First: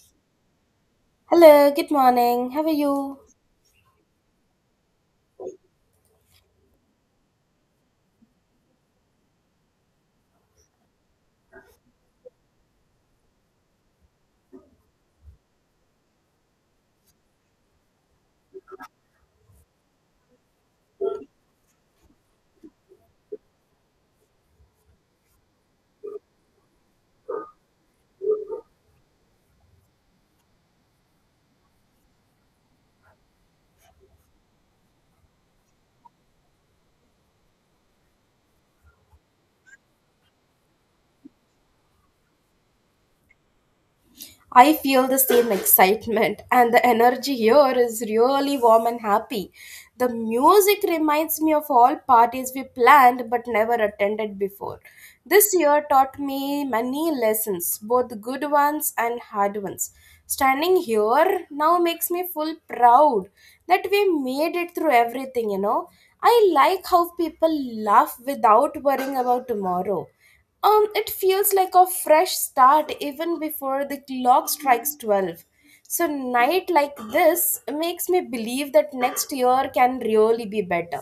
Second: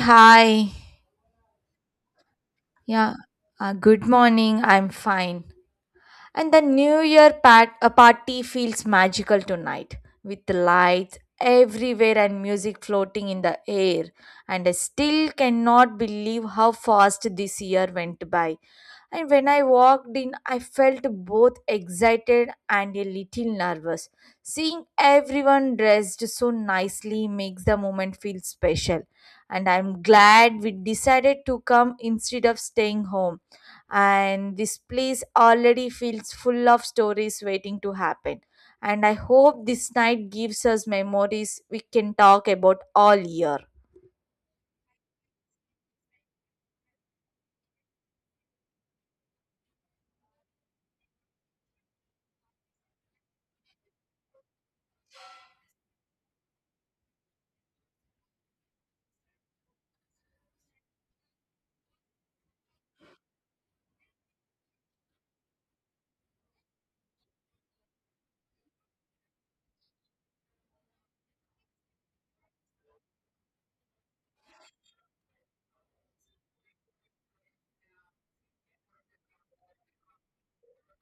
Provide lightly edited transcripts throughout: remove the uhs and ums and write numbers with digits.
Hi. Hello, good morning. How are Yeah. you? Good morning. I'm fine. And the New Year a party feels magical tonight with lights everywhere and music floating in the air. And I still cannot believe how fast this year went by. And when I walked in, I felt both excited and a little nervous. Seeing everyone dressed so nicely makes the moment feel special. And I'm glad we decided to come instead of staying home, and this place already feels full of stories waiting to happen, and I hope this night gives us memories we can talk about all year. I feel the same excitement, and the energy here is really warm and happy. The music reminds me of all parties we planned but never attended before. This year taught me many lessons, both good ones and hard ones. Standing here now makes me full proud that we made it through everything, you know. I like how people laugh without worrying about tomorrow. It feels like a fresh start even before the clock strikes 12. So, night like this makes me believe that next year can really be better.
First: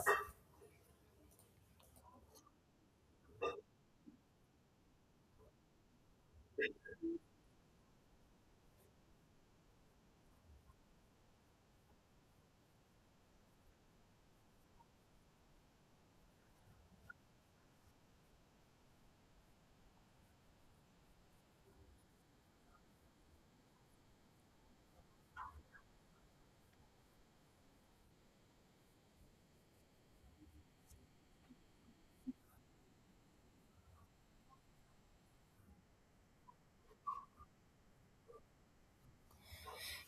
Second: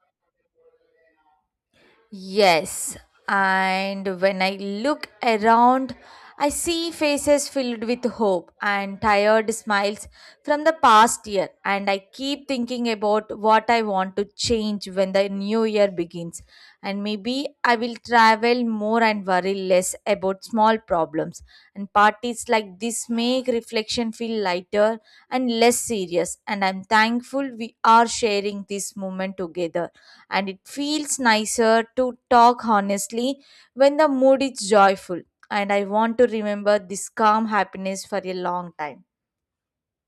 Yes, and when I look around, I see faces filled with hope and tired smiles from the past year, and I keep thinking about what I want to change when the new year begins. And maybe I will travel more and worry less about small problems. And parties like this make reflection feel lighter and less serious, and I'm thankful we are sharing this moment together, and it feels nicer to talk honestly when the mood is joyful. And I want to remember this calm happiness for a long time.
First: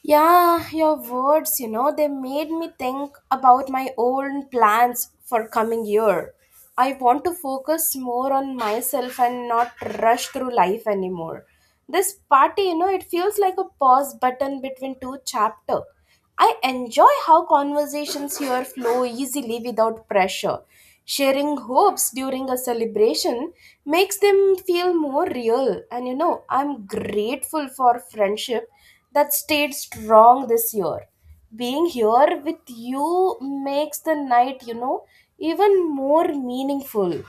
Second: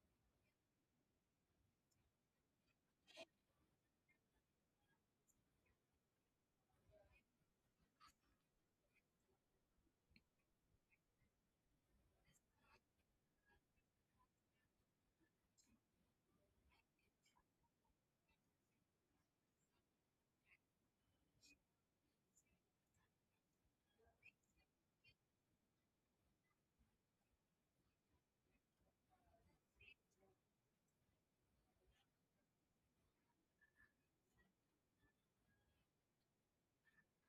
Yeah, your words, they made me think about my own plans for coming year. I want to focus more on myself and not rush through life anymore. This party, it feels like a pause button between two chapter. I enjoy how conversations here flow easily without pressure. Sharing hopes during a celebration makes them feel more real. I'm grateful for friendship that stayed strong this year. Being here with you makes the night, even more meaningful.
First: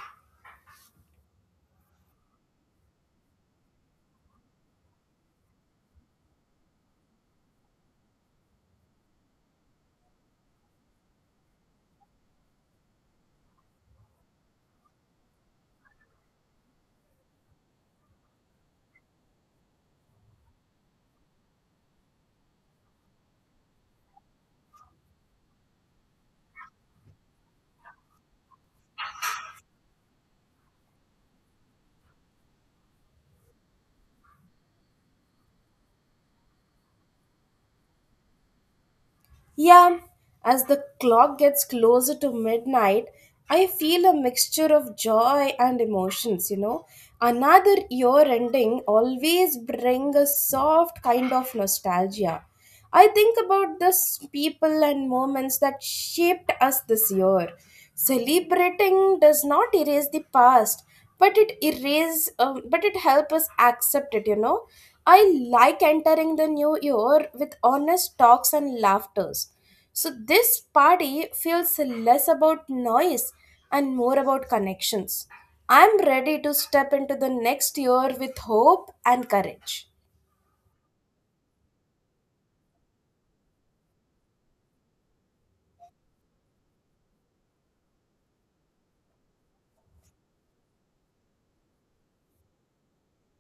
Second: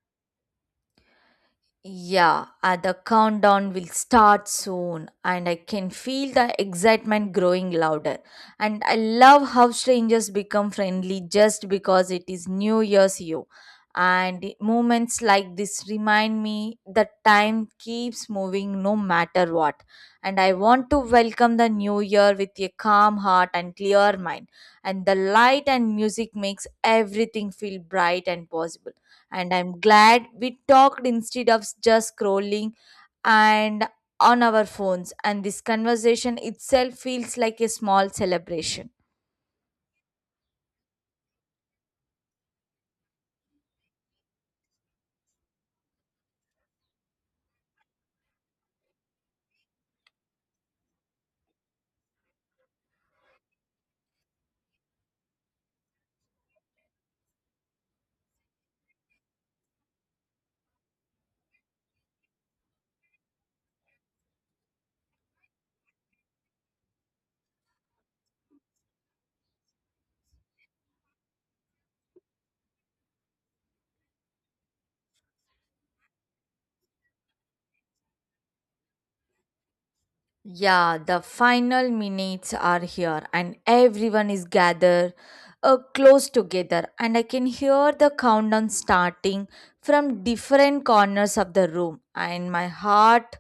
Yeah, the countdown will start soon, and I can feel the excitement growing louder. And I love how strangers become friendly just because it is New Year's Eve. And moments like this remind me that time keeps moving no matter what. And I want to welcome the new year with a calm heart and clear mind. And the light and music makes everything feel bright and possible, and I'm glad we talked instead of just scrolling and on our phones, and this conversation itself feels like a small celebration. Yeah, as the clock gets closer to midnight, I feel a mixture of joy and emotions. Another year ending always bring a soft kind of nostalgia. I think about the people and moments that shaped us this year. Celebrating does not erase the past, but it helps us accept it. I like entering the new year with honest talks and laughters. So this party feels less about noise and more about connections. I'm ready to step into the next year with hope and courage. Yeah, the final minutes are here, and everyone is gathered close together. And I can hear the countdown starting from different corners of the room, and my heart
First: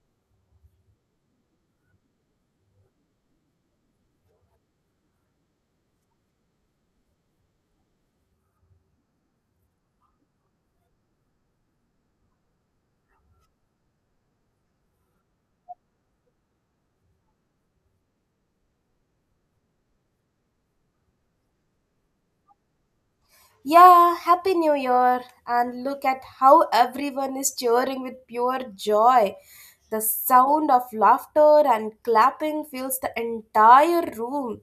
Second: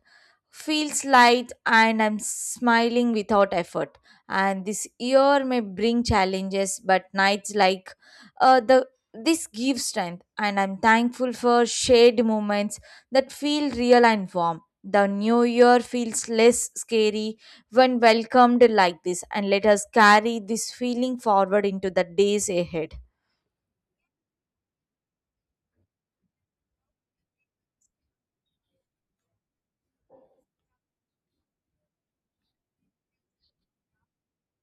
feels light, and I'm smiling without effort. And this year may bring challenges, but nights like the this gives strength, and I'm thankful for shared moments that feel real and warm. The new year feels less scary when welcomed like this, and let us carry this feeling forward into the days ahead. Yeah, Happy New Year! And look at how everyone is cheering with pure joy. The sound of laughter and clapping fills the entire room.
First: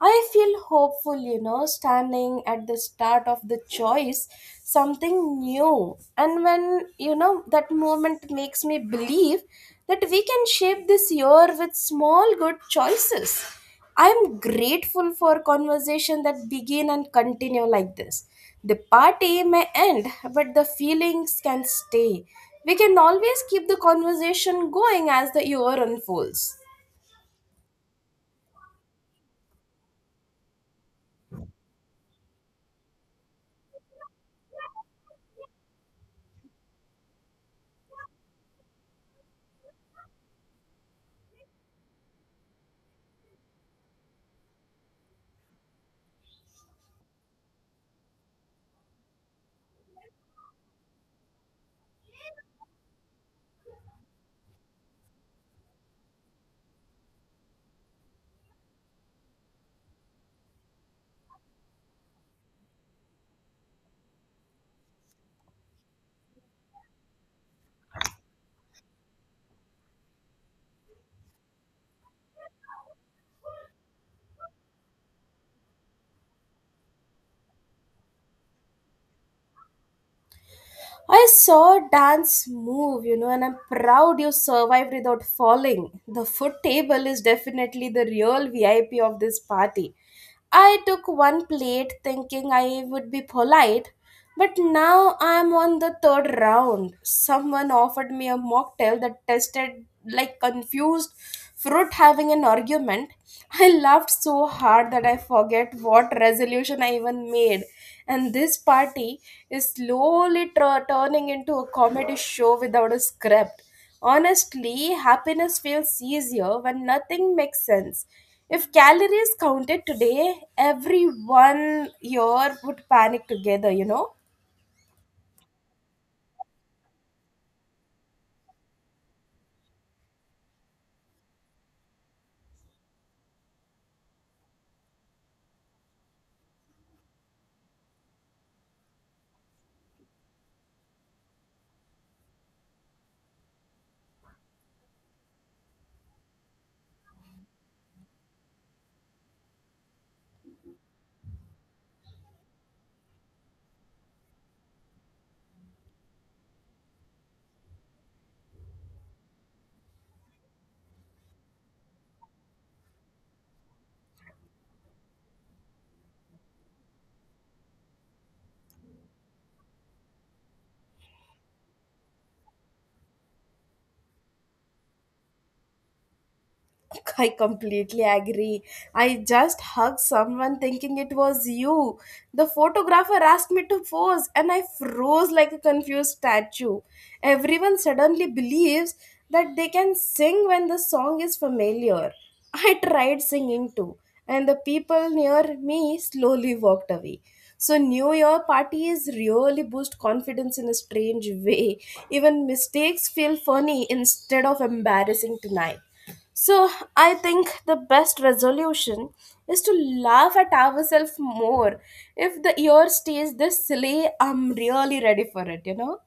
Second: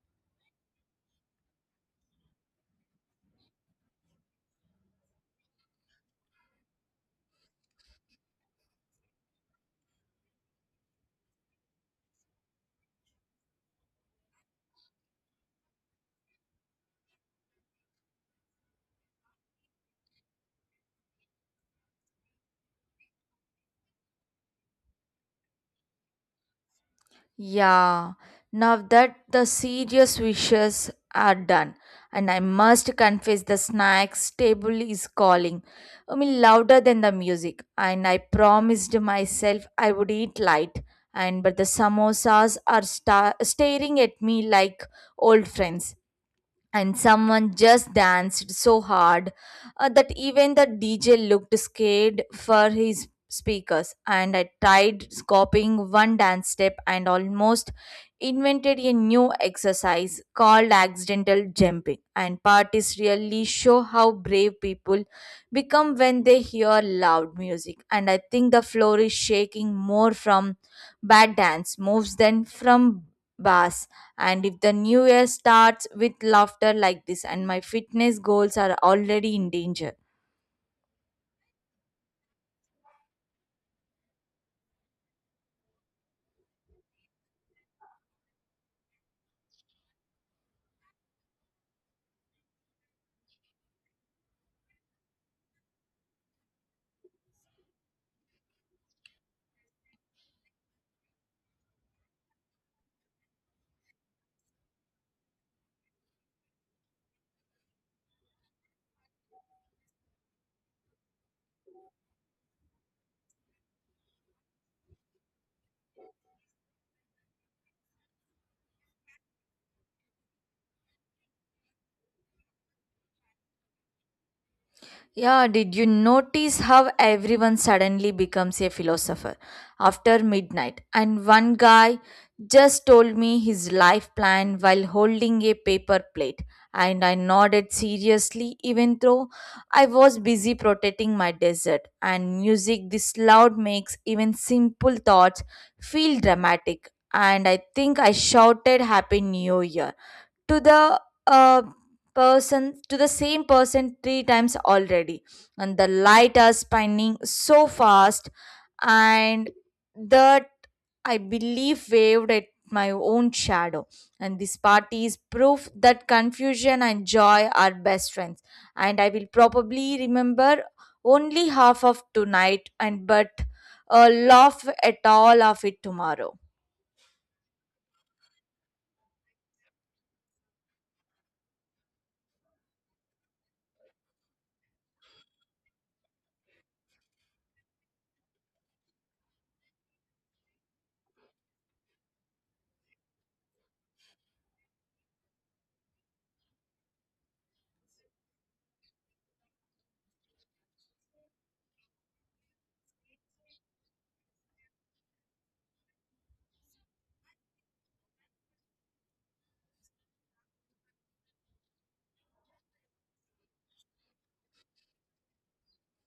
I feel hopeful, standing at the start of the choice, something new. And when, that moment makes me believe that we can shape this year with small good choices. I'm grateful for conversation that begin and continue like this. The party may end, but the feelings can stay. We can always keep the conversation going as the year unfolds. Yeah, now that the serious wishes are done, and I must confess the snacks table is calling. I mean, louder than the music, and I promised myself I would eat light. And but the samosas are staring at me like old friends, and someone just danced so hard that even the DJ looked scared for his speakers. And I tried copying one dance step and almost invented a new exercise called accidental jumping. And parties really show how brave people become when they hear loud music. And I think the floor is shaking more from bad dance moves than from bass, and if the new year starts with laughter like this, and my fitness goals are already in danger. I saw a dance move, and I'm proud you survived without falling. The foot table is definitely the real VIP of this party. I took one plate thinking I would be polite, but now I'm on the third round. Someone offered me a mocktail that tasted like confused fruit having an argument. I laughed so hard that I forget what resolution I even made, and this party is slowly turning into a comedy show without a script. Honestly, happiness feels easier when nothing makes sense. If calories counted today, everyone here would panic together? Yeah, did you notice how everyone suddenly becomes a philosopher after midnight? And one guy just told me his life plan while holding a paper plate, and I nodded seriously, even though I was busy protecting my desert. And music this loud makes even simple thoughts feel dramatic. And I think I shouted Happy New Year to the uh, same person 3 times already, and the light are spinning so fast, and that I believe waved at my own shadow, and this party is proof that confusion and joy are best friends, and I will probably remember only half of tonight, and but laugh at all of it tomorrow. I completely agree. I just hugged someone thinking it was you. The photographer asked me to pose and I froze like a confused statue. Everyone suddenly believes that they can sing when the song is familiar. I tried singing too, and the people near me slowly walked away. So, New Year parties really boost confidence in a strange way. Even mistakes feel funny instead of embarrassing tonight. So I think the best resolution is to laugh at ourselves more. If the year stays this silly, I'm really ready for it?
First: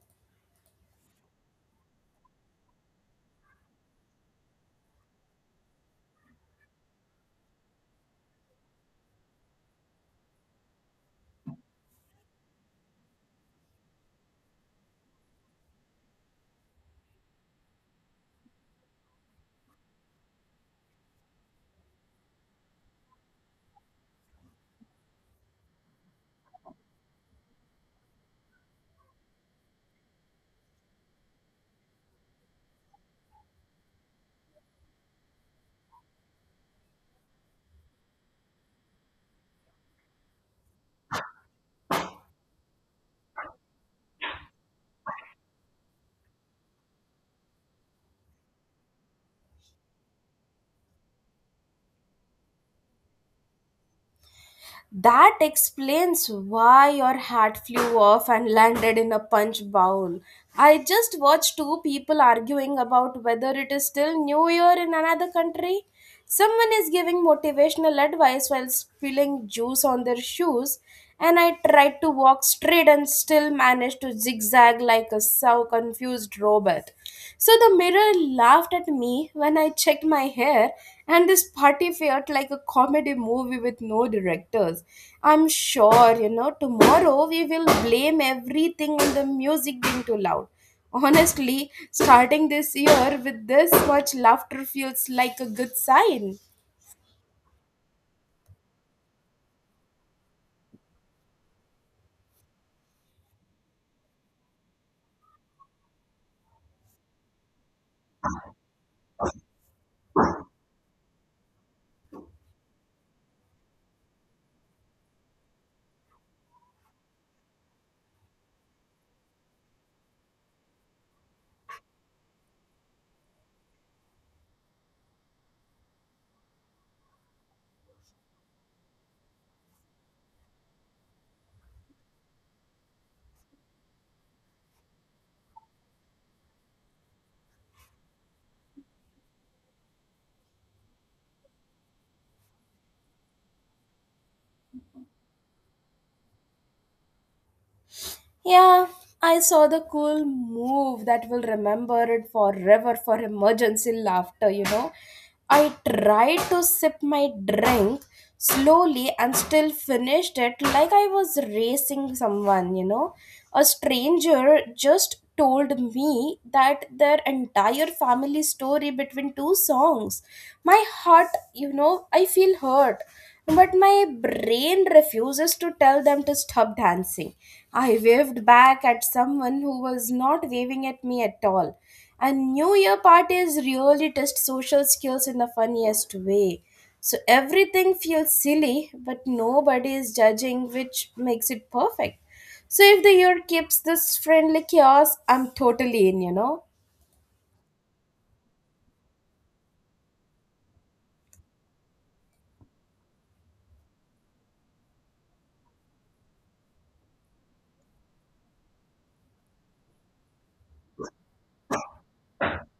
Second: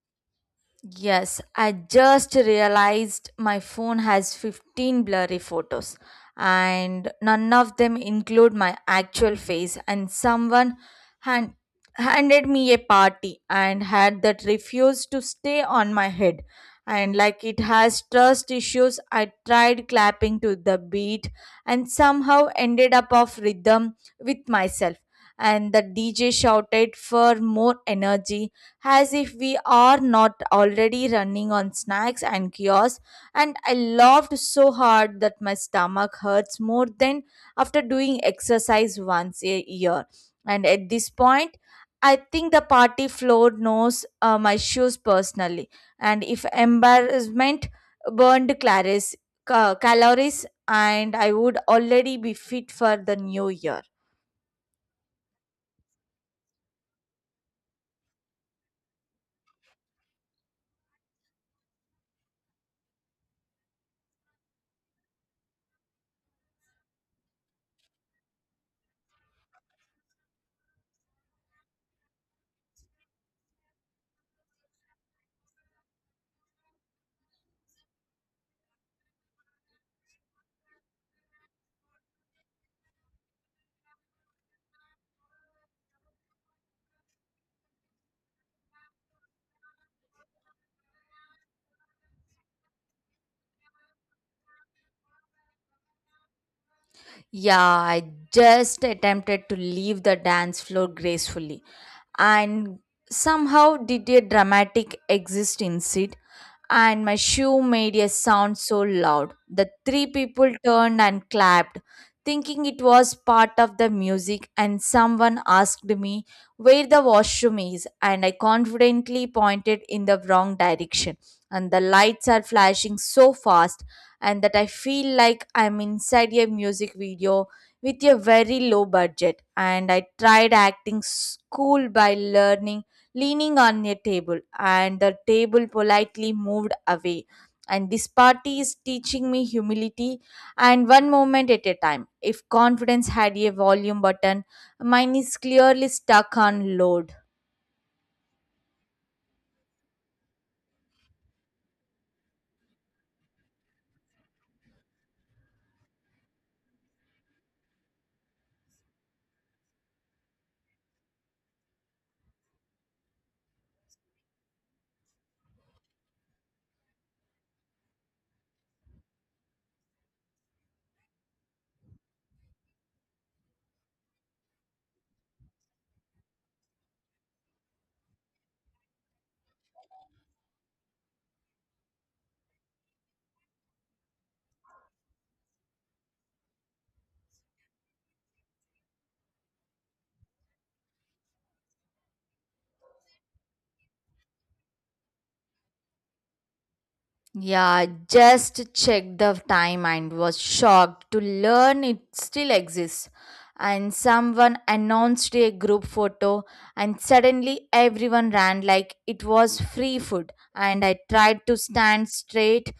Yes, I just realized my phone has 15 blurry photos and none of them include my actual face, and someone hand, handed me a party and had that refused to stay on my head, and like it has trust issues. I tried clapping to the beat and somehow ended up off rhythm with myself, and the DJ shouted for more energy as if we are not already running on snacks and kiosks, and I laughed so hard that my stomach hurts more than after doing exercise once a year, and at this point I think the party floor knows my shoes personally, and if embarrassment burned calories, and I would already be fit for the new year. That explains why your hat flew off and landed in a punch bowl. I just watched two people arguing about whether it is still New Year in another country. Someone is giving motivational advice while spilling juice on their shoes, and I tried to walk straight and still managed to zigzag like a so confused robot. So the mirror laughed at me when I checked my hair, and this party felt like a comedy movie with no directors. I'm sure, tomorrow we will blame everything on the music being too loud. Honestly, starting this year with this much laughter feels like a good sign. Yeah, I just attempted to leave the dance floor gracefully and somehow did a dramatic exist inside, and my shoe made a sound so loud that three people turned and clapped thinking it was part of the music, and someone asked me where the washroom is and I confidently pointed in the wrong direction, and the lights are flashing so fast, and that I feel like I'm inside a music video with a very low budget. And I tried acting school by learning leaning on a table, and the table politely moved away, and this party is teaching me humility and one moment at a time. If confidence had a volume button, mine is clearly stuck on load. Yeah, I saw the cool move that will remember it forever for emergency laughter. I tried to sip my drink slowly and still finished it like I was racing someone. A stranger just told me that their entire family story between two songs. My heart, I feel hurt. But my brain refuses to tell them to stop dancing. I waved back at someone who was not waving at me at all. And New Year parties really test social skills in the funniest way. So everything feels silly, but nobody is judging, which makes it perfect. So if the year keeps this friendly chaos, I'm totally in. Yeah, I just checked the time and was shocked to learn it still exists. And someone announced a group photo, and suddenly everyone ran like it was free food. And I tried to stand straight,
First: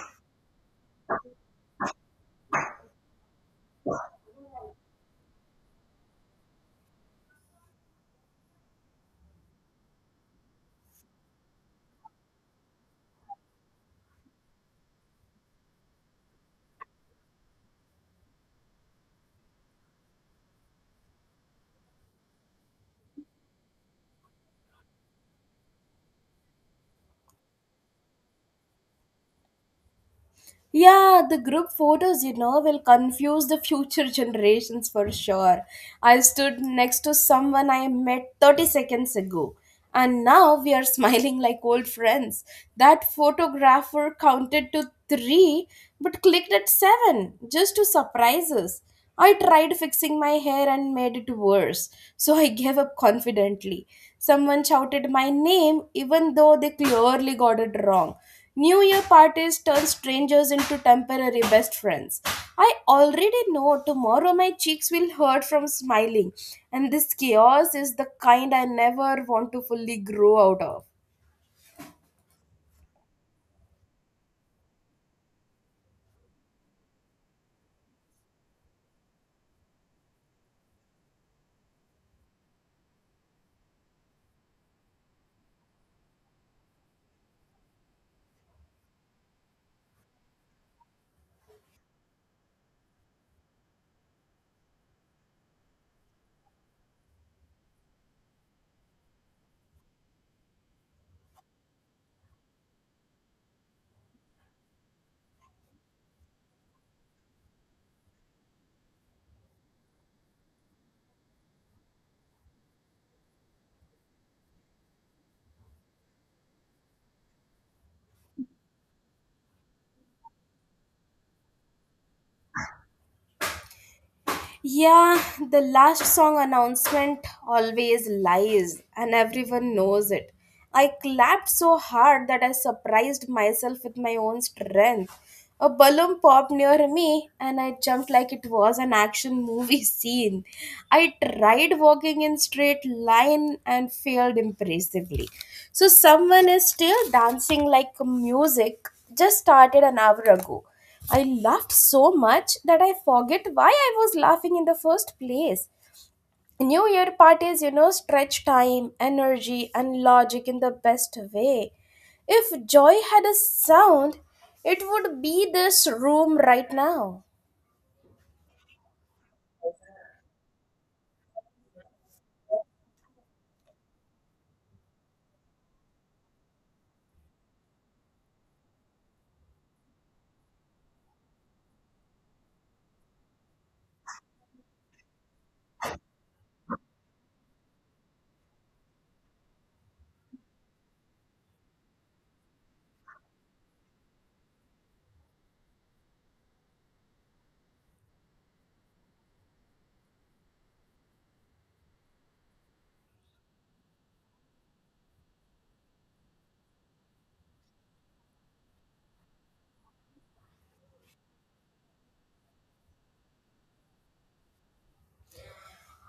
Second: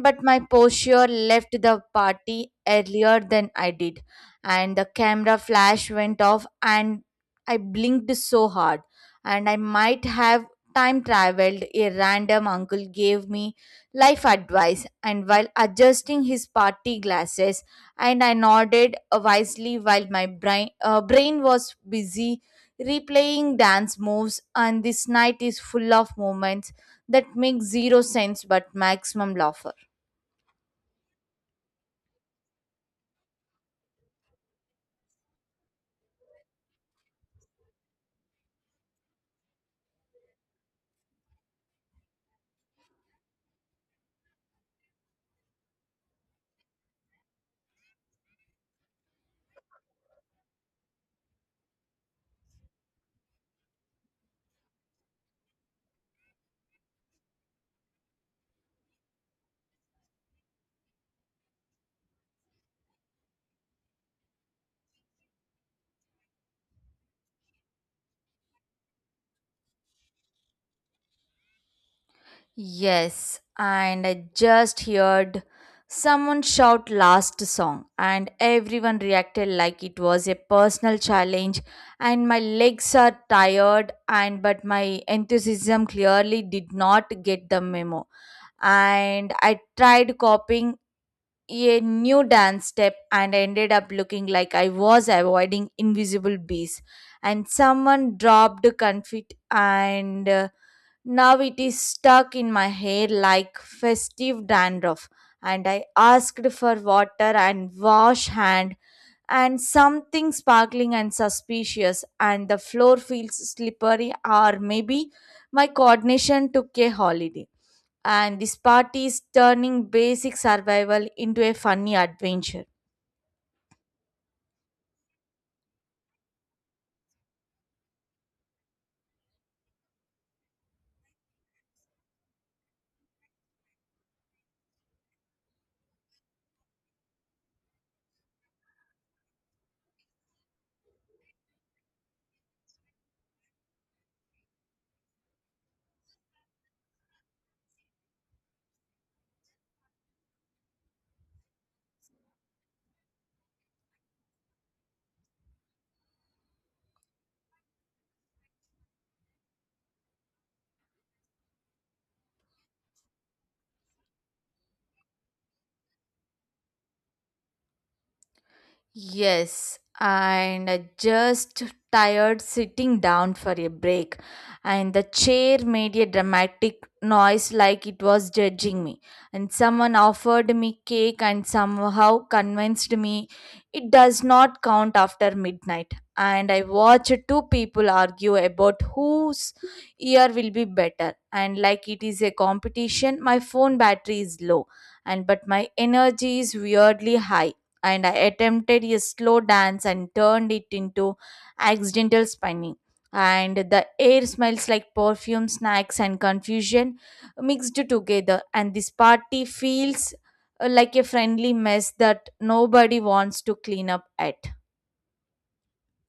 but my posture left the party earlier than I did. And the camera flash went off, and I blinked so hard. And I might have time traveled. A random uncle gave me life advice, and while adjusting his party glasses, and I nodded wisely while my brain was busy replaying dance moves, and this night is full of moments that make zero sense but maximum laughter. Yeah, the group photos, will confuse the future generations for sure. I stood next to someone I met 30 seconds ago, and now we are smiling like old friends. That photographer counted to three but clicked at seven just to surprise us. I tried fixing my hair and made it worse, so I gave up confidently. Someone shouted my name even though they clearly got it wrong. New Year parties turn strangers into temporary best friends. I already know tomorrow my cheeks will hurt from smiling, and this chaos is the kind I never want to fully grow out of. Yes, and I just heard someone shout last song, and everyone reacted like it was a personal challenge. And my legs are tired, and but my enthusiasm clearly did not get the memo. And I tried copying a new dance step and ended up looking like I was avoiding invisible bees. And someone dropped confit, and now it is stuck in my hair like festive dandruff. And I asked for water and wash hand, and something sparkling and suspicious, and the floor feels slippery, or maybe my coordination took a holiday. And this party is turning basic survival into a funny adventure. Yeah, the last song announcement always lies, and everyone knows it. I clapped so hard that I surprised myself with my own strength. A balloon popped near me, and I jumped like it was an action movie scene. I tried walking in straight line and failed impressively. So someone is still dancing like music just started an hour ago. I laughed so much that I forget why I was laughing in the first place. New Year parties, stretch time, energy, and logic in the best way. If joy had a sound, it would be this room right now. Yes, and I just tired sitting down for a break, and the chair made a dramatic noise like it was judging me. And someone offered me cake and somehow convinced me it does not count after midnight. And I watched two people argue about whose ear will be better. And like it is a competition, my phone battery is low, and but my energy is weirdly high, and I attempted a slow dance and turned it into accidental spinning. And the air smells like perfume, snacks, and confusion mixed together. And this party feels like a friendly mess that nobody wants to clean up at.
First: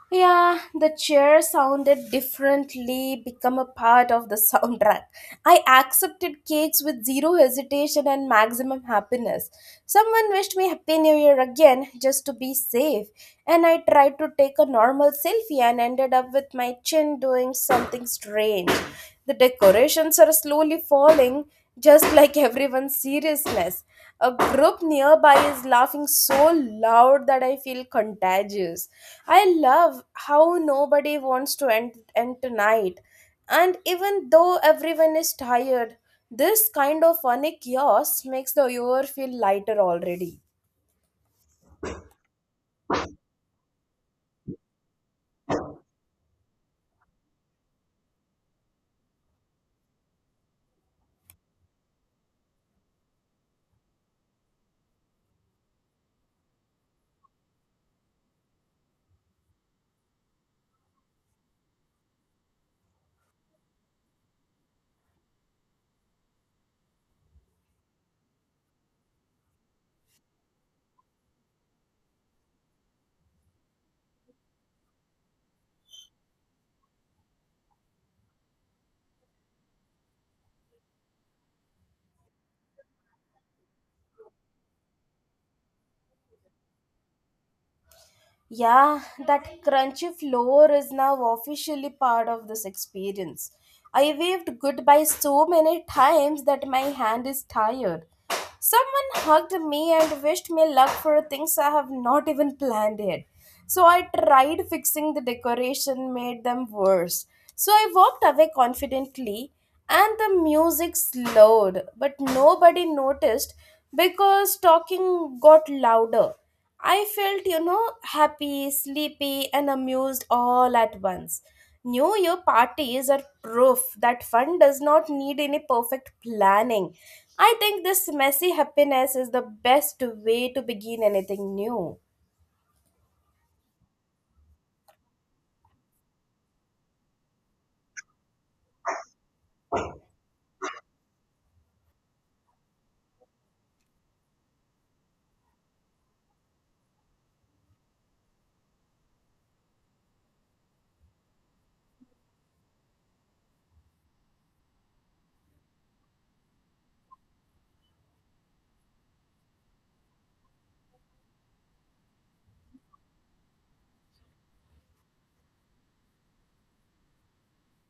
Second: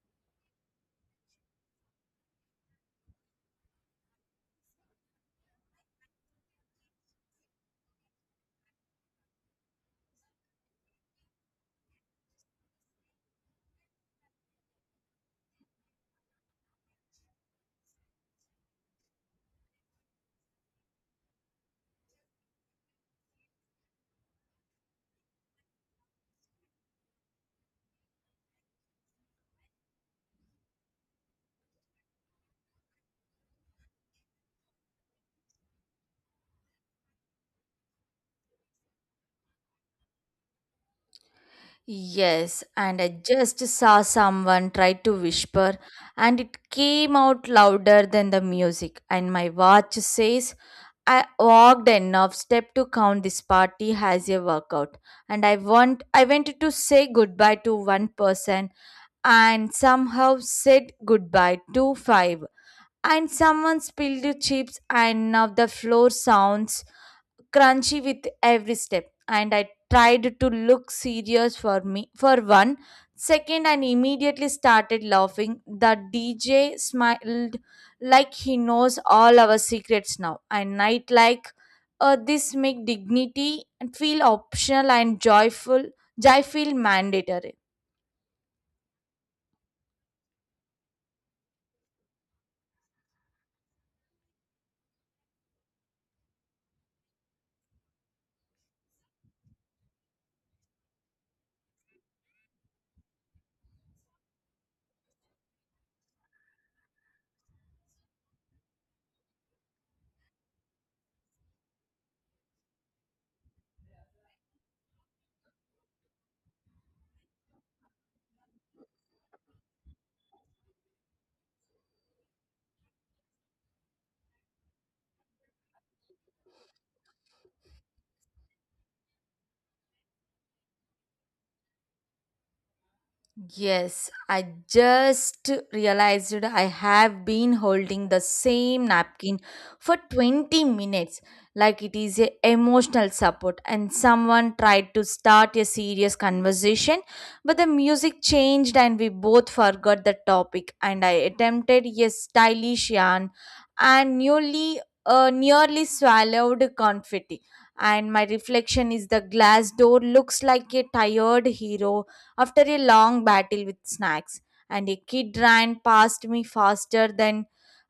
Yeah, the chair sounded differently, become a part of the soundtrack. I accepted cakes with zero hesitation and maximum happiness. Someone wished me Happy New Year again just to be safe, and I tried to take a normal selfie and ended up with my chin doing something strange. The decorations are slowly falling, just like everyone's seriousness. A group nearby is laughing so loud that I feel contagious. I love how nobody wants to end tonight. And even though everyone is tired, this kind of funny chaos makes the hour feel lighter already. Yes, and I just saw someone try to whisper, and it came out louder than the music. And my watch says I walked enough step to count this party as a workout, and I wanted to say goodbye to one person, and somehow said goodbye to five. And someone spilled the chips, and now the floor sounds crunchy with every step, and I tried to look serious for me for 1 second and immediately started laughing. The DJ smiled like he knows all our secrets now, and night like this make dignity and feel optional, and joyful joy feel mandatory. Yeah, that crunchy floor is now officially part of this experience. I waved goodbye so many times that my hand is tired. Someone hugged me and wished me luck for things I have not even planned yet. So I tried fixing the decoration, made them worse. So I walked away confidently, and the music slowed, but nobody noticed because talking got louder. I felt, happy, sleepy, and amused all at once. New Year parties are proof that fun does not need any perfect planning. I think this messy happiness is the best way to begin anything new. Yes, I just realized I have been holding the same napkin for 20 minutes like it is a emotional support, and someone tried to start a serious conversation, but the music changed and we both forgot the topic, and I attempted a stylish yarn and nearly swallowed confetti, and my reflection is the glass door looks like a tired hero after a long battle with snacks, and a kid ran past me faster than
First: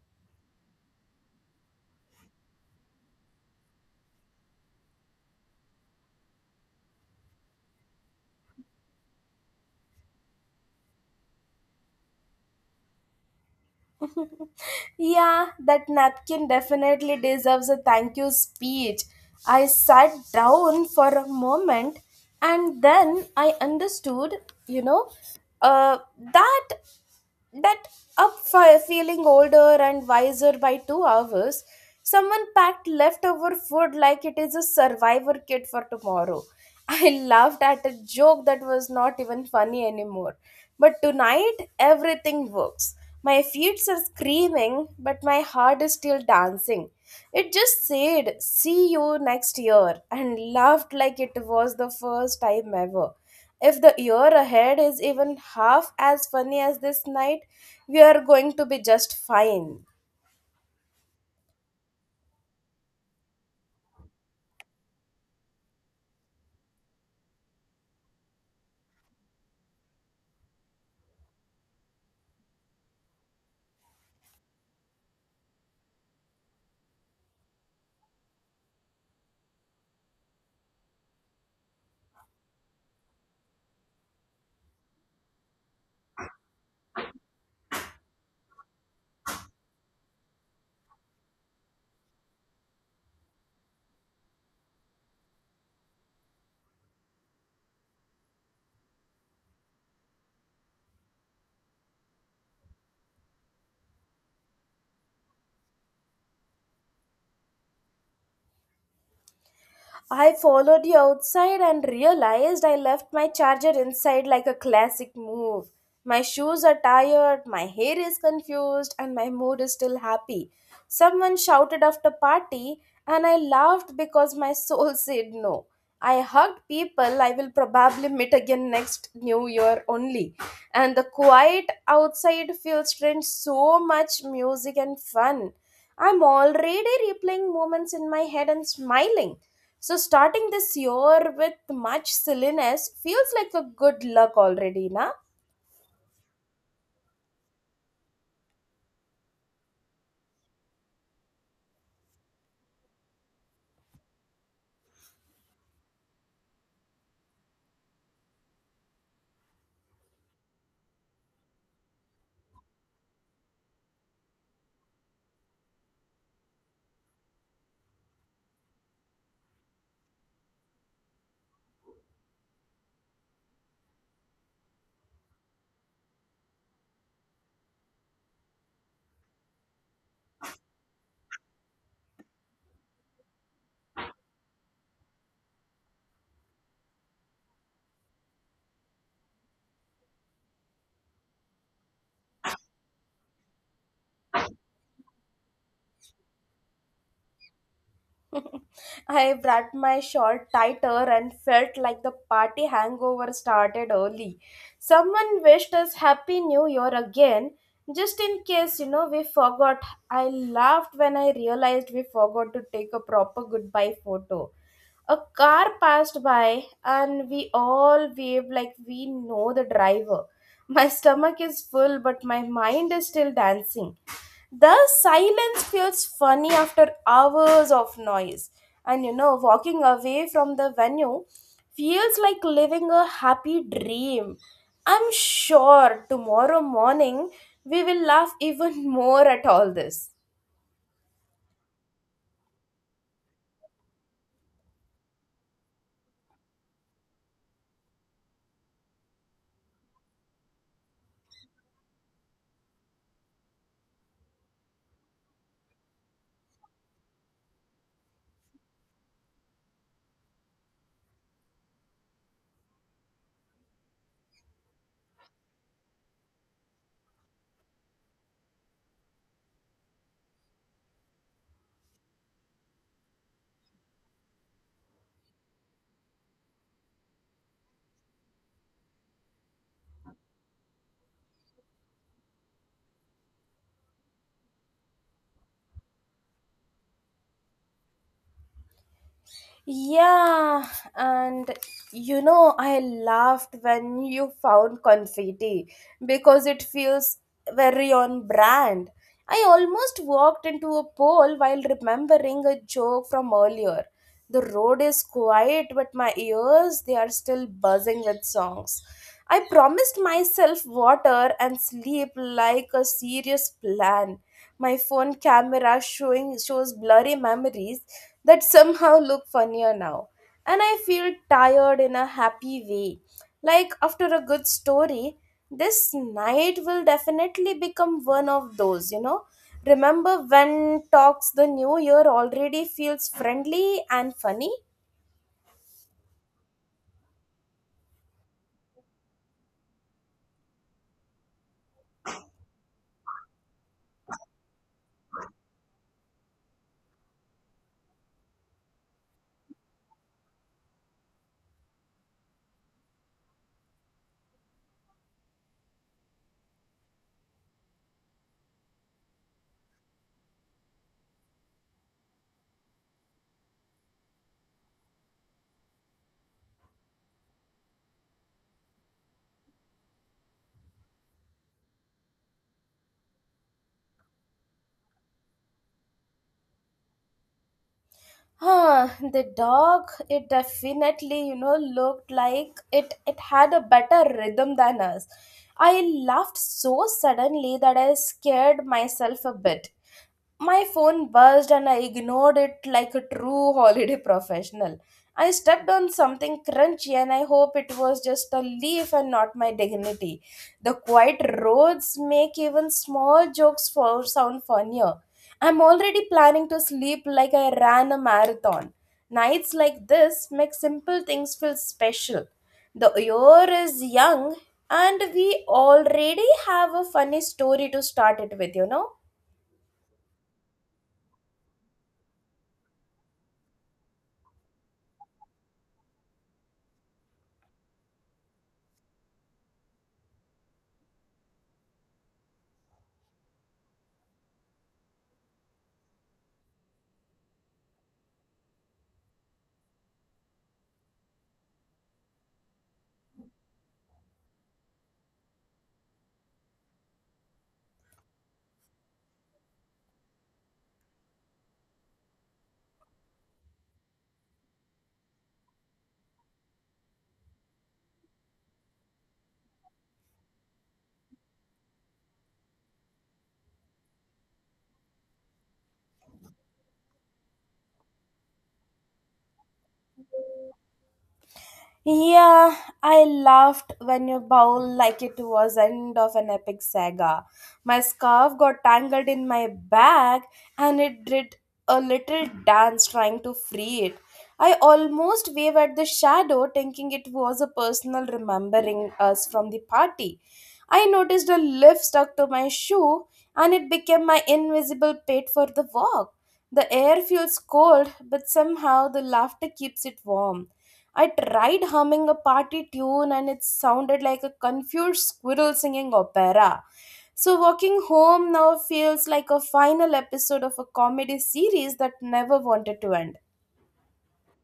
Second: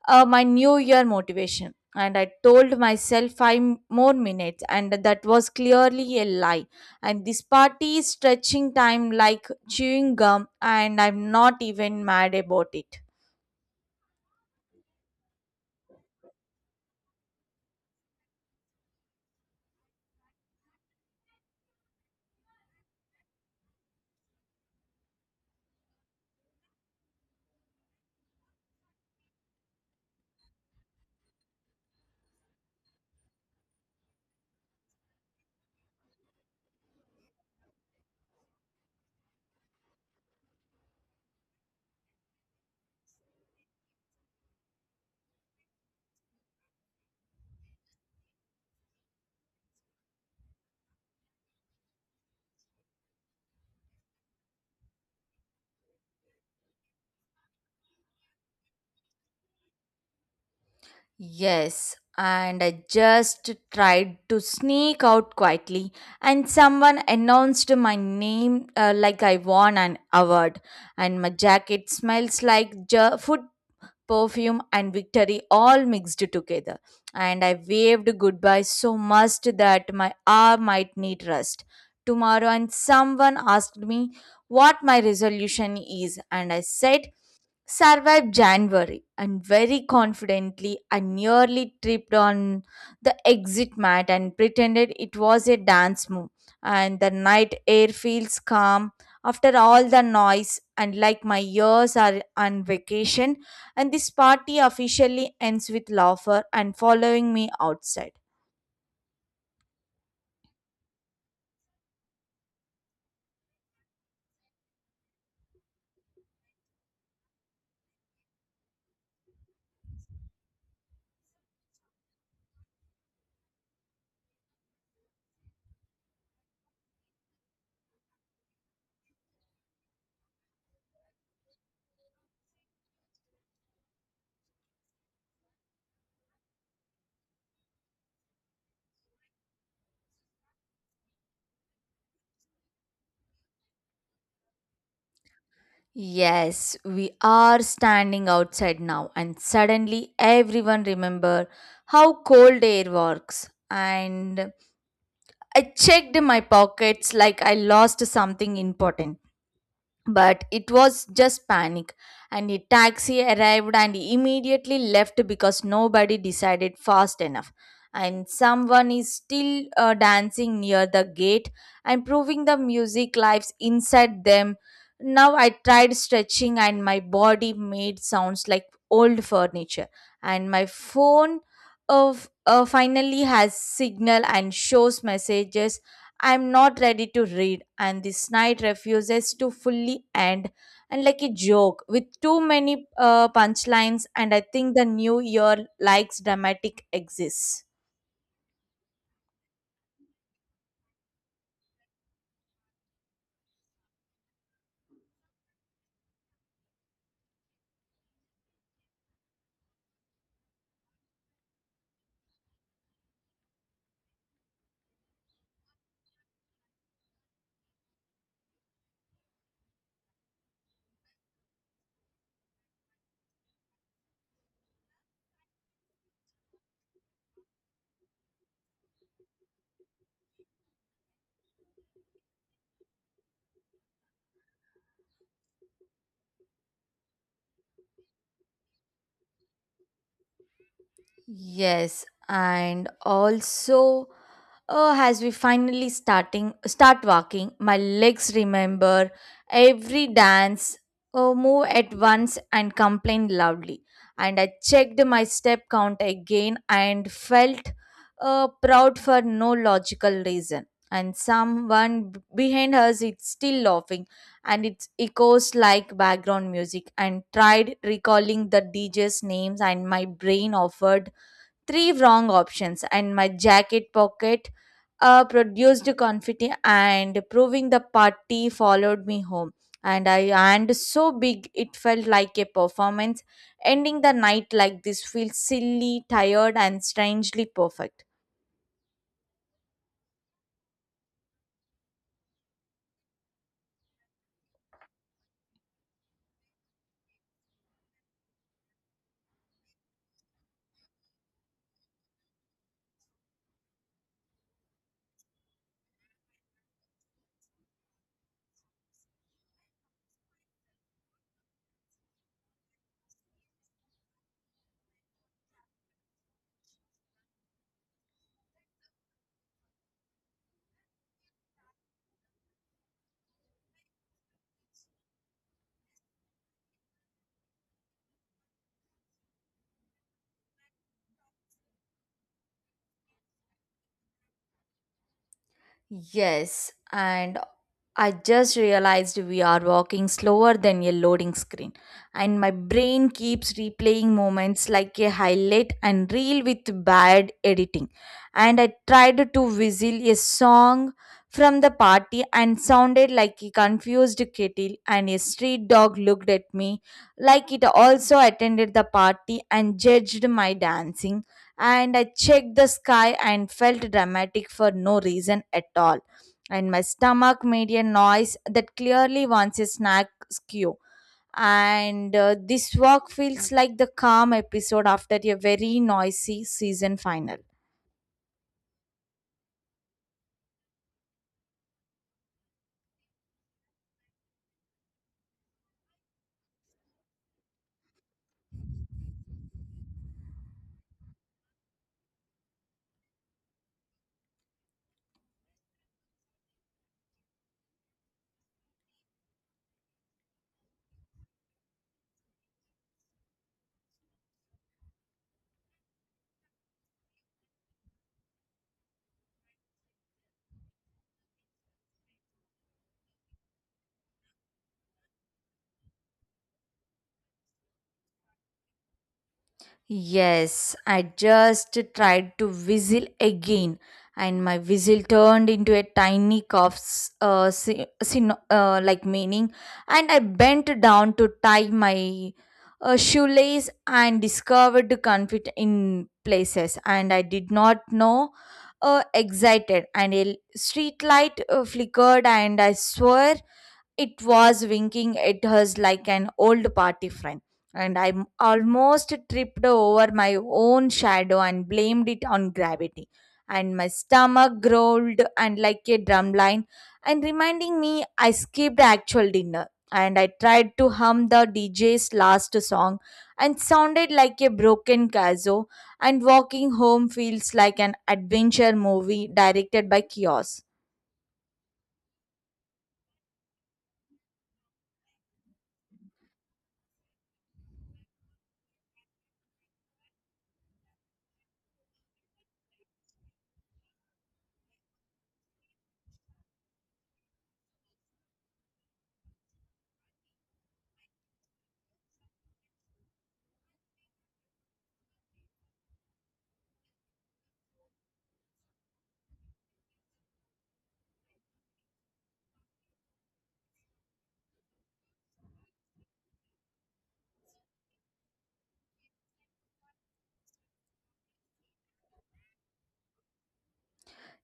my New Year motivation. And I told myself 5 more minutes, and that was clearly a lie. And this party is stretching time like chewing gum, and I'm not even mad about it. Yeah, that napkin definitely deserves a thank you speech. I sat down for a moment, and then I understood, you know, uh, that that feeling older and wiser by 2 hours. Someone packed leftover food like it is a survivor kit for tomorrow. I laughed at a joke that was not even funny anymore, but tonight everything works. My feet are screaming, but my heart is still dancing. It just said see you next year and laughed like it was the first time ever. If the year ahead is even half as funny as this night, we are going to be just fine. Yes, and I just tried to sneak out quietly, and someone announced my name like I won an award, and my jacket smells like food, perfume, and victory all mixed together. And I waved goodbye so much that my arm might need rest tomorrow, and someone asked me what my resolution is, and I said survived January, and very confidently I nearly tripped on the exit mat and pretended it was a dance move. And the night air feels calm after all the noise, and like my years are on vacation. And this party officially ends with laughter and following me outside. I followed you outside and realized I left my charger inside like a classic move. My shoes are tired, my hair is confused, and my mood is still happy. Someone shouted after party, and I laughed because my soul said no. I hugged people I will probably meet again next New Year only. And the quiet outside feels strange, so much music and fun. I'm already replaying moments in my head and smiling. So starting this year with much silliness feels like a good luck already, na? Yes, we are standing outside now, and suddenly everyone remember how cold air works, and I checked my pockets like I lost something important, but it was just panic. And a taxi arrived and immediately left because nobody decided fast enough. And someone is still dancing near the gate and proving the music lives inside them. Now I tried stretching and my body made sounds like old furniture, and my phone of finally has signal and shows messages I'm not ready to read, and this night refuses to fully end. And like a joke with too many punchlines, and I think the new year likes dramatic exits. I wrapped my shawl tighter and felt like the party hangover started early. Someone wished us Happy New Year again, just in case, we forgot. I laughed when I realized we forgot to take a proper goodbye photo. A car passed by, and we all waved like we know the driver. My stomach is full, but my mind is still dancing. The silence feels funny after hours of noise. Walking away from the venue feels like living a happy dream. I'm sure tomorrow morning we will laugh even more at all this. Yes, and also, oh, as we finally start walking, my legs remember every dance, oh, move at once and complain loudly. And I checked my step count again and felt proud for no logical reason. And someone behind us is still laughing, and it echoes like background music. And tried recalling the DJ's names, and my brain offered three wrong options, and my jacket pocket produced confetti and proving the party followed me home. And i and so big, it felt like a performance, ending the night like this feels silly, tired, and strangely perfect. Yeah, and I laughed when you found confetti because it feels very on brand. I almost walked into a pole while remembering a joke from earlier. The road is quiet, but my ears, they are still buzzing with songs. I promised myself water and sleep like a serious plan. My phone camera showing shows blurry memories that somehow look funnier now. And I feel tired in a happy way. Like after a good story, this night will definitely become one of those. Remember when talks the new year already feels friendly and funny? Yes, and I just realized we are walking slower than a loading screen, and my brain keeps replaying moments like a highlight and reel with bad editing. And I tried to whistle a song from the party and sounded like a confused kettle, and a street dog looked at me like it also attended the party and judged my dancing. And I checked the sky and felt dramatic for no reason at all, and my stomach made a noise that clearly wants a snack skew. And this walk feels like the calm episode after a very noisy season final. Huh, the dog, it definitely looked like it had a better rhythm than us. I laughed so suddenly that I scared myself a bit. My phone buzzed and I ignored it like a true holiday professional. I stepped on something crunchy and I hope it was just a leaf and not my dignity. The quiet roads make even small jokes for sound funnier. I'm already planning to sleep like I ran a marathon. Nights like this make simple things feel special. The year is young and we already have a funny story to start it with? Yes, I just tried to whistle again, and my whistle turned into a tiny cough's like meaning, and I bent down to tie my shoelace and discovered the conflict in places, and I did not know. Excited, and a street light flickered, and I swore it was winking at us like an old party friend, and I almost tripped over my own shadow and blamed it on gravity. And my stomach growled and like a drumline, and reminding me I skipped actual dinner. And I tried to hum the DJ's last song and sounded like a broken kazoo, and walking home feels like an adventure movie directed by Kios. Yeah, I laughed when you bowled like it was end of an epic saga. My scarf got tangled in my bag and it did a little dance trying to free it. I almost waved at the shadow thinking it was a personal remembering us from the party. I noticed a leaf stuck to my shoe and it became my invisible pet for the walk. The air feels cold, but somehow the laughter keeps it warm. I tried humming a party tune and it sounded like a confused squirrel singing opera. So, walking home now feels like a final episode of a comedy series that never wanted to end.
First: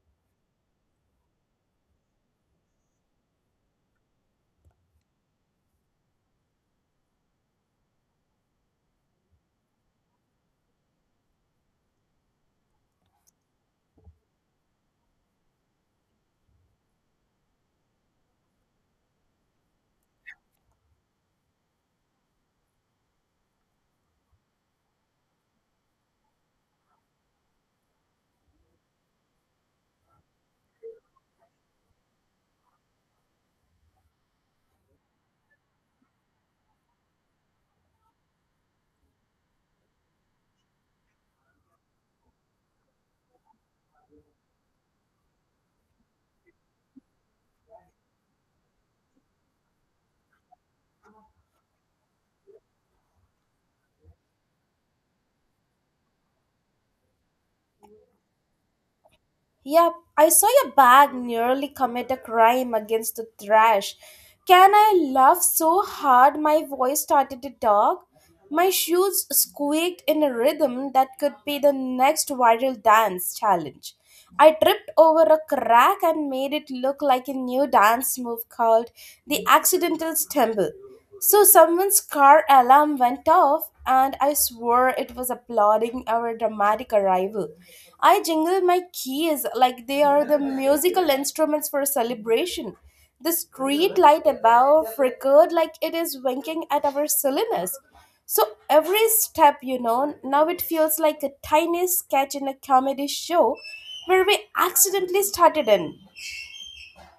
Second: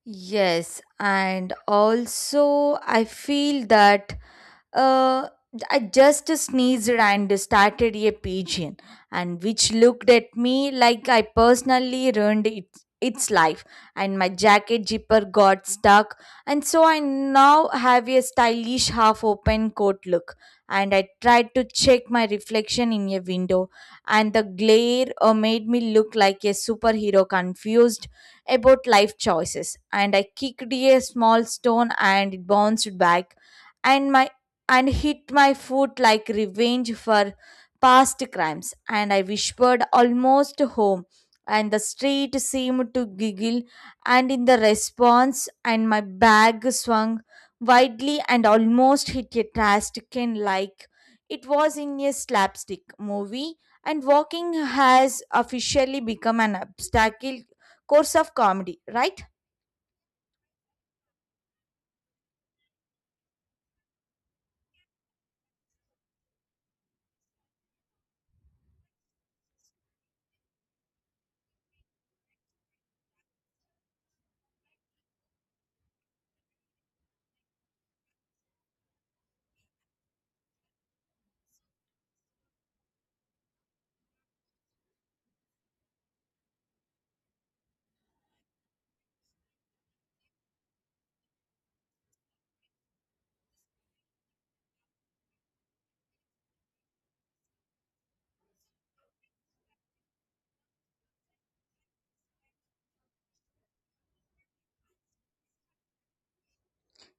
Yes, and also I feel that uh, I just sneezed and started a pigeon, and which looked at me like I personally ruined its life. And my jacket zipper got stuck, and so I now have a stylish half-open coat look. And I tried to check my reflection in a window, and the glare made me look like a superhero confused about life choices, and I kicked a small stone and it bounced back and my and hit my foot like revenge for past crimes, and I whispered almost home, and the street seemed to giggle and in the response, and my bag swung widely and almost hit a trash can like it was in a slapstick movie, and walking has officially become an obstacle course of comedy, right? Yep, I saw your bag nearly commit a crime against the trash. Can I laugh so hard my voice started to talk? My shoes squeaked in a rhythm that could be the next viral dance challenge. I tripped over a crack and made it look like a new dance move called the accidental stumble. So someone's car alarm went off, and I swore it was applauding our dramatic arrival. I jingled my keys like they are the musical instruments for a celebration. The street light above flickered like it is winking at our silliness. So every step now it feels like a tiny sketch in a comedy show where we accidentally started in.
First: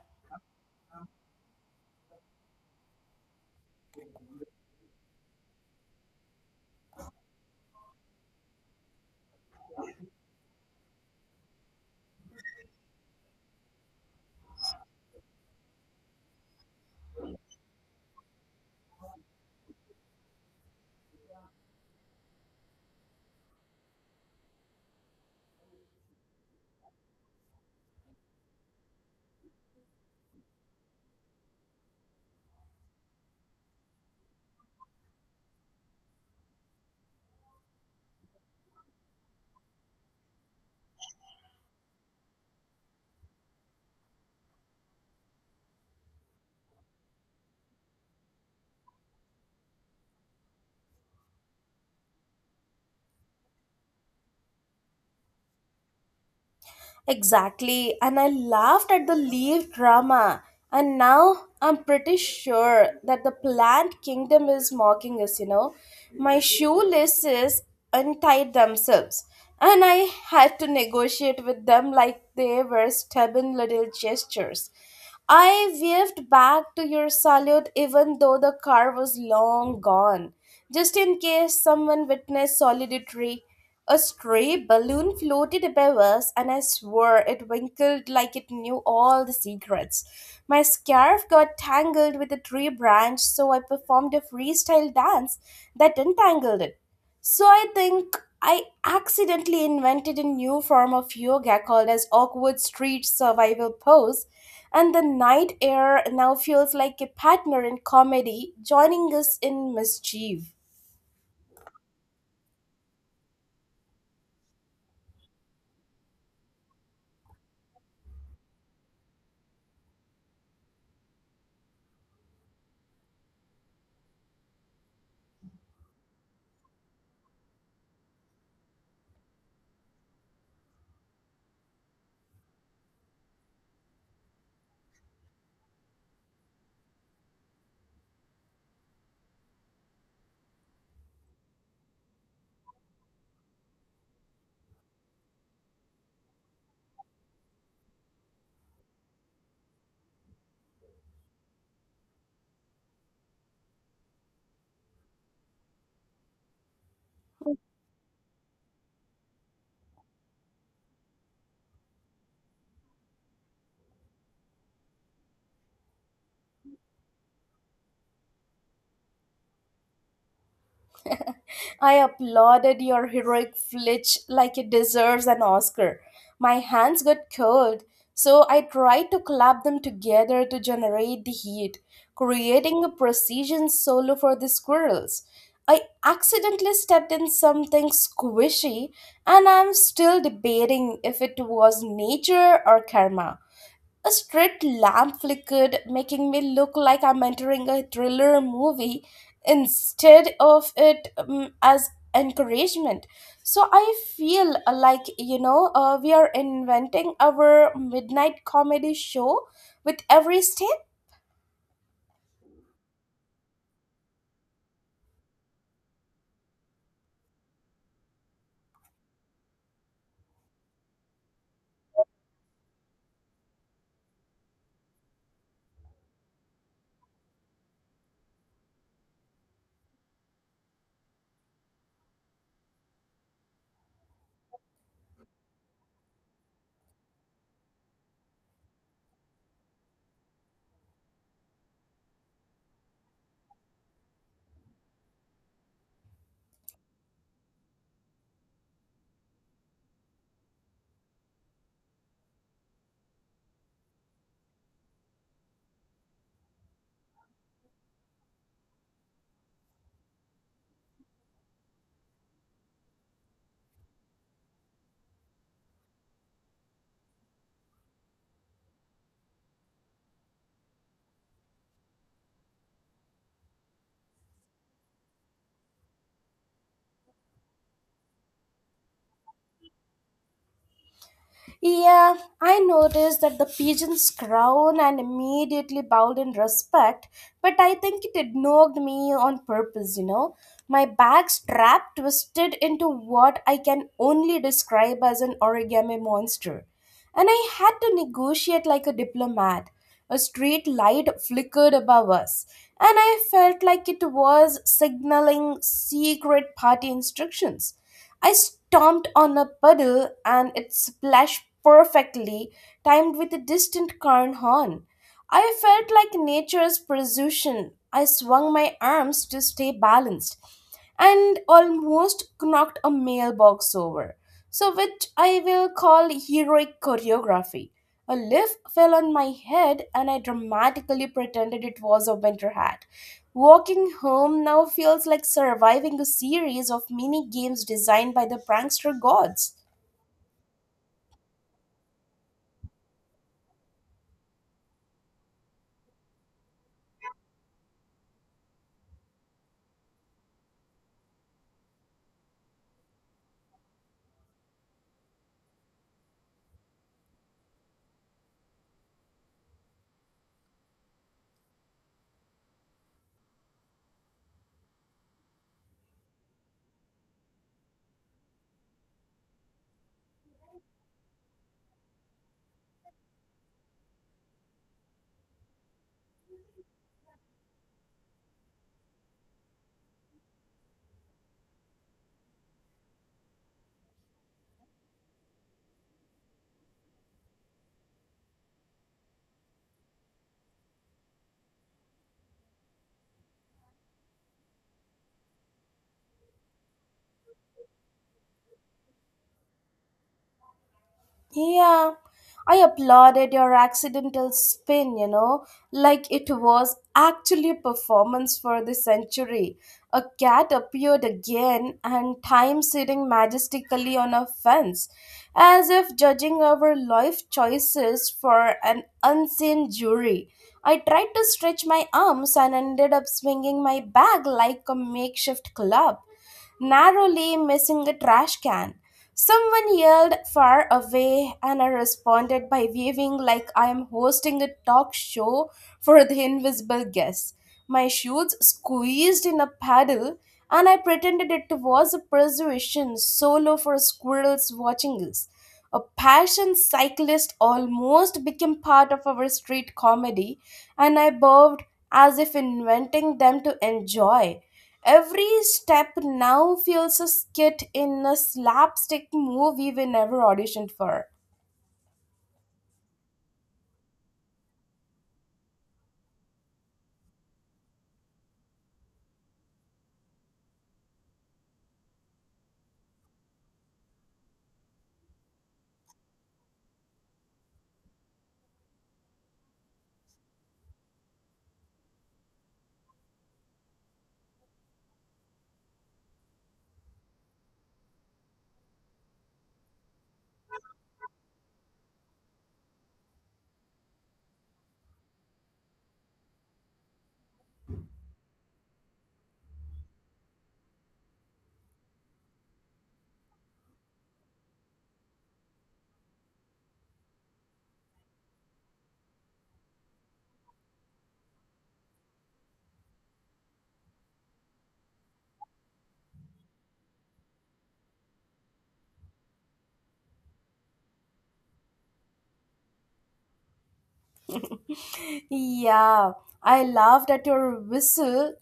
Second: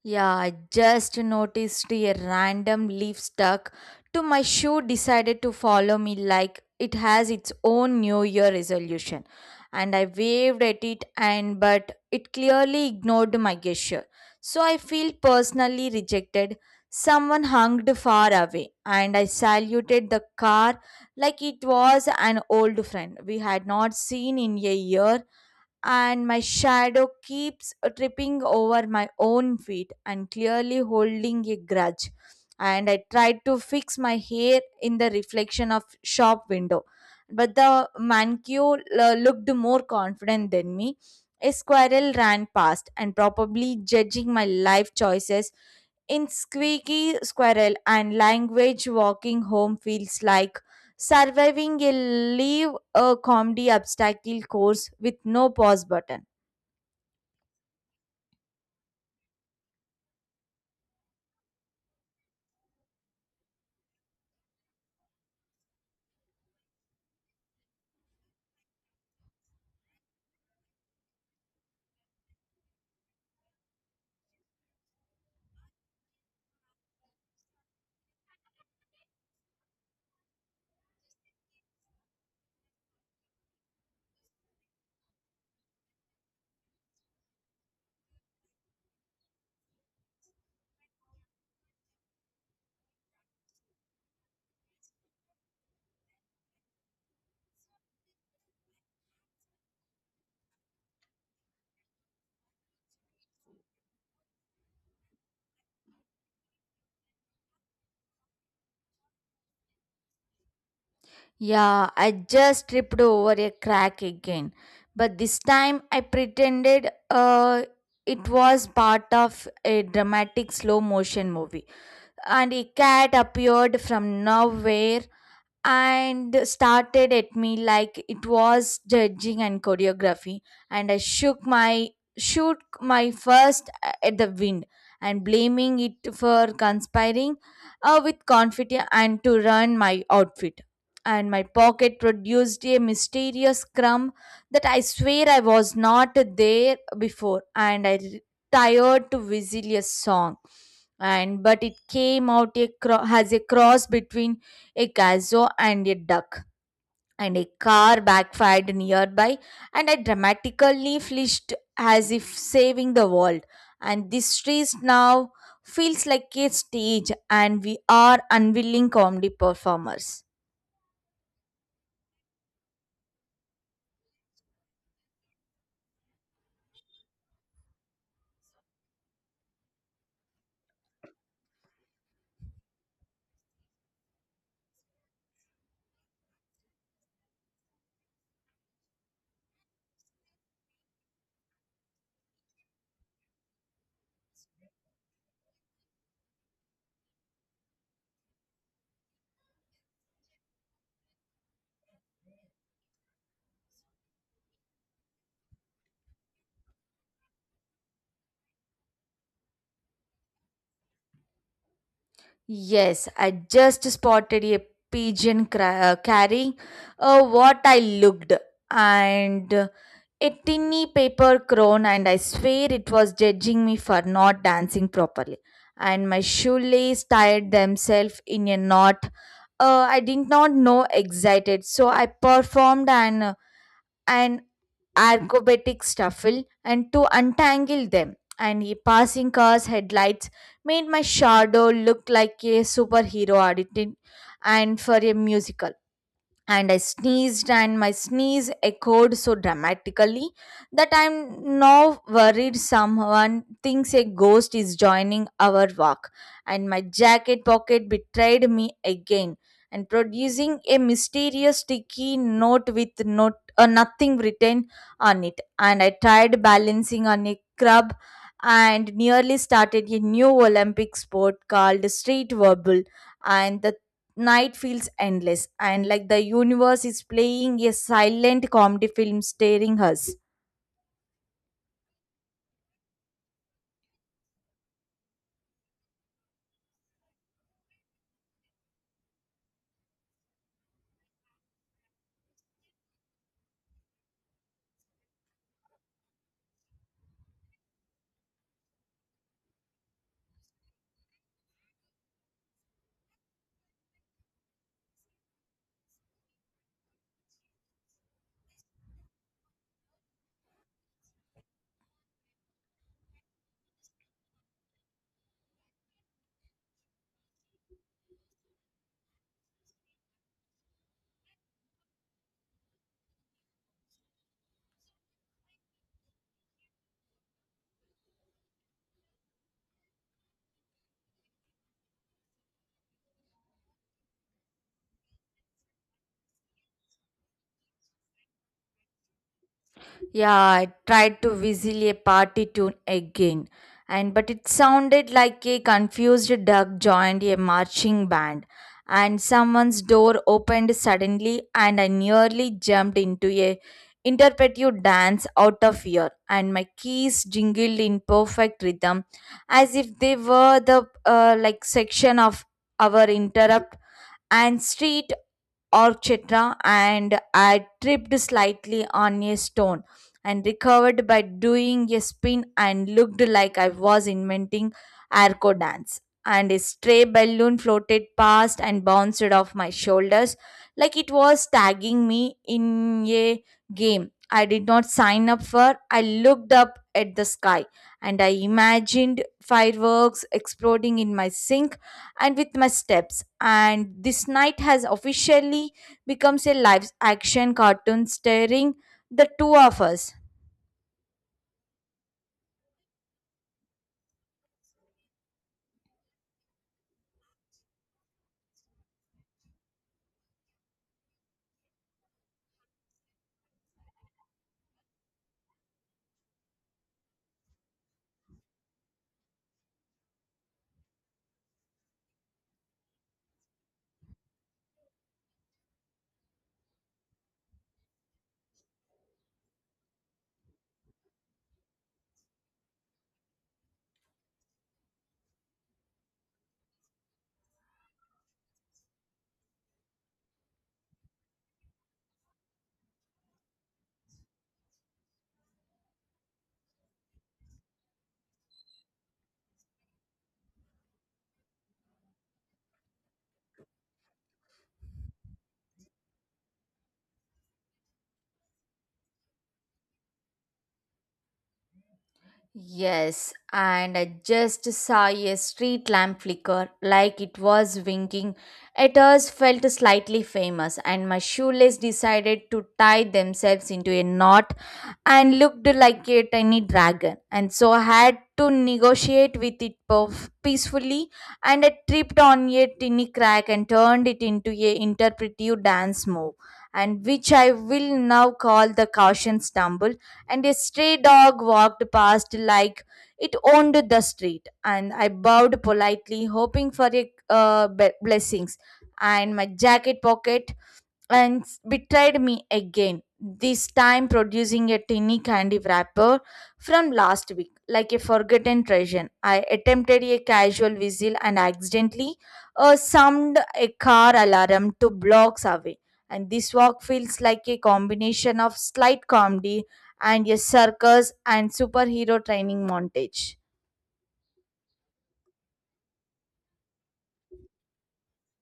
Yeah, I just noticed a random leaf stuck to my shoe decided to follow me like it has its own new year resolution, and I waved at it and but it clearly ignored my gesture. So I feel personally rejected. Someone hung far away and I saluted the car like it was an old friend we had not seen in a year, and my shadow keeps tripping over my own feet and clearly holding a grudge, and I tried to fix my hair in the reflection of shop window, but the manicure looked more confident than me. A squirrel ran past and probably judging my life choices in Squeaky Squirrel and Language, walking home feels like surviving a comedy obstacle course with no pause button. Exactly, and I laughed at the leaf drama. And now I'm pretty sure that the plant kingdom is mocking us. My shoelaces untied themselves, and I had to negotiate with them like they were stubborn little gestures. I waved back to your salute even though the car was long gone, just in case someone witnessed solitary. A stray balloon floated above us, and I swore it winkled like it knew all the secrets. My scarf got tangled with a tree branch, so I performed a freestyle dance that entangled it. So I think I accidentally invented a new form of yoga called as awkward street survival pose, and the night air now feels like a partner in comedy, joining us in mischief. Yeah, I just tripped over a crack again. But this time I pretended it was part of a dramatic slow motion movie. And a cat appeared from nowhere and started at me like it was judging and choreography, and I shook my first at the wind and blaming it for conspiring with confidence and to ruin my outfit, and my pocket produced a mysterious crumb that I swear I was not there before, and I tired to whistle a song and but it came out as a cross between a gazoo and a duck, and a car backfired nearby, and I dramatically flinched as if saving the world. And this street now feels like a stage, and we are unwilling comedy performers. I applauded your heroic flinch like it deserves an Oscar. My hands got cold, so I tried to clap them together to generate the heat, creating a precision solo for the squirrels. I accidentally stepped in something squishy, and I'm still debating if it was nature or karma. A street lamp flickered, making me look like I'm entering a thriller movie instead of it as encouragement. So I feel like we are inventing our midnight comedy show with every step. Yes, I just spotted a pigeon carrying what I looked and a tinny paper crown, and I swear it was judging me for not dancing properly. And my shoelace tied themselves in a knot. I did not know excited, so I performed and acrobatic shuffle and to untangle them. And a passing car's headlights made my shadow look like a superhero auditing and for a musical, and I sneezed, and my sneeze echoed so dramatically that I'm now worried someone thinks a ghost is joining our walk. And my jacket pocket betrayed me again and producing a mysterious sticky note with not, nothing written on it. And I tried balancing on a crab and nearly started a new Olympic sport called street verbal, and the night feels endless and like the universe is playing a silent comedy film staring us. Yeah, I noticed that the pigeons crowned and immediately bowed in respect, but I think it ignored me on purpose. My back strap twisted into what I can only describe as an origami monster and I had to negotiate like a diplomat. A street light flickered above us, and I felt like it was signaling secret party instructions. I stomped on a puddle and it splashed perfectly, timed with a distant car horn. I felt like nature's precision. I swung my arms to stay balanced and almost knocked a mailbox over so which I will call heroic choreography. A leaf fell on my head, and I dramatically pretended it was a winter hat. Walking home now feels like surviving a series of mini games designed by the prankster gods. Yeah, I tried to whistle a party tune again, and but it sounded like a confused duck joined a marching band, and someone's door opened suddenly, and I nearly jumped into a interpretive dance out of fear, and my keys jingled in perfect rhythm, as if they were the like section of our interrupt and street orchestra, and I tripped slightly on a stone and recovered by doing a spin and looked like I was inventing arco dance. And a stray balloon floated past and bounced off my shoulders like it was tagging me in a game I did not sign up for. I looked up at the sky and I imagined fireworks exploding in my sink and with my steps. And this night has officially becomes a live action cartoon starring the two of us. Yeah, I applauded your accidental spin, like it was actually a performance for the century. A cat appeared again and time sitting majestically on a fence, as if judging our life choices for an unseen jury. I tried to stretch my arms and ended up swinging my bag like a makeshift club narrowly missing a trash can. Someone yelled far away, and I responded by waving like I am hosting a talk show for the invisible guests. My shoes squeezed in a paddle, and I pretended it was a persuasion solo for squirrels watching us. A passion cyclist almost became part of our street comedy, and I bowed as if inventing them to enjoy. Every step now feels a skit in a slapstick movie we never auditioned for. Yes, and I just saw a street lamp flicker like it was winking at us, felt slightly famous, and my shoelace decided to tie themselves into a knot and looked like a tiny dragon. And so I had to negotiate with it peacefully, and I tripped on a tiny crack and turned it into a interpretive dance move, and which I will now call the caution stumble, and a stray dog walked past like it owned the street. And I bowed politely, hoping for a blessings. And my jacket pocket betrayed me again, this time producing a tiny candy wrapper from last week, like a forgotten treasure. I attempted a casual whistle and accidentally summed a car alarm 2 blocks away. And this walk feels like a combination of slight comedy and a circus and superhero training montage. yeah, I laughed at your whistle,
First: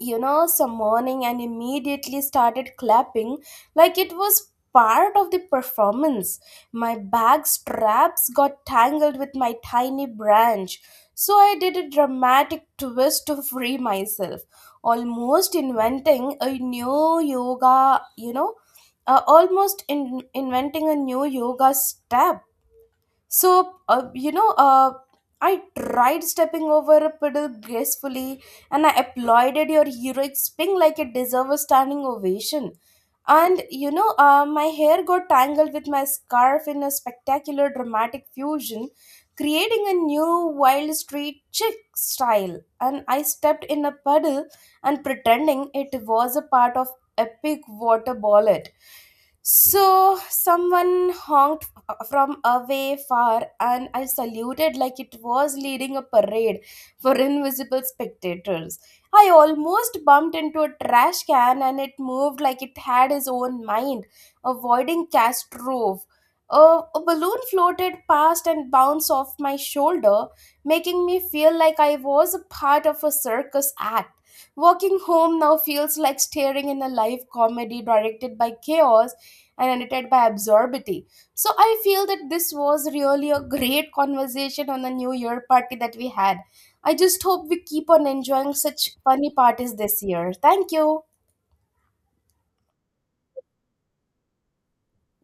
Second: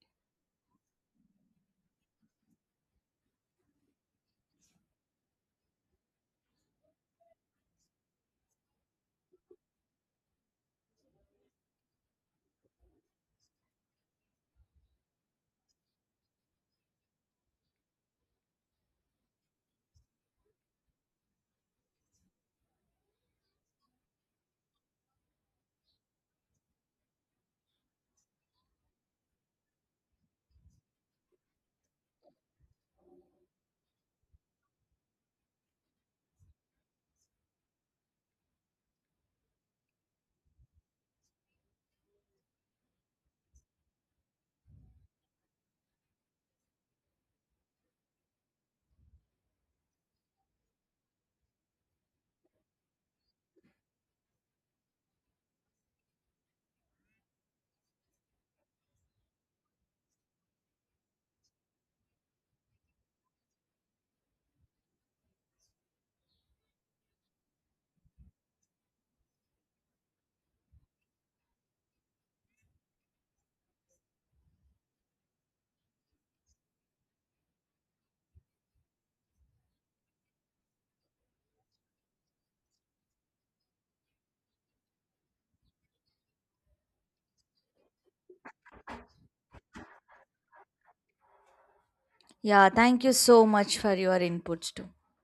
you know, some morning and immediately started clapping like it was part of the performance. My bag straps got tangled with my tiny branch, so I did a dramatic twist to free myself, almost inventing a new yoga, inventing a new yoga step. So I tried stepping over a puddle gracefully and I applauded your heroic spring like it deserved a standing ovation. And my hair got tangled with my scarf in a spectacular dramatic fusion, creating a new wild street chic style. And I stepped in a puddle and pretending it was a part of epic water ballet. So someone honked from away far, and I saluted like it was leading a parade for invisible spectators. I almost bumped into a trash can and it moved like it had its own mind, avoiding Castrove. A, a balloon floated past and bounced off my shoulder, making me feel like I was a part of a circus act. Walking home now feels like staring in a live comedy directed by chaos and edited by absurdity. So I feel that this was really a great conversation on the New Year party that we had. I just hope we keep on enjoying such funny parties this year. Thank you. Yeah, thank you so much for your inputs too.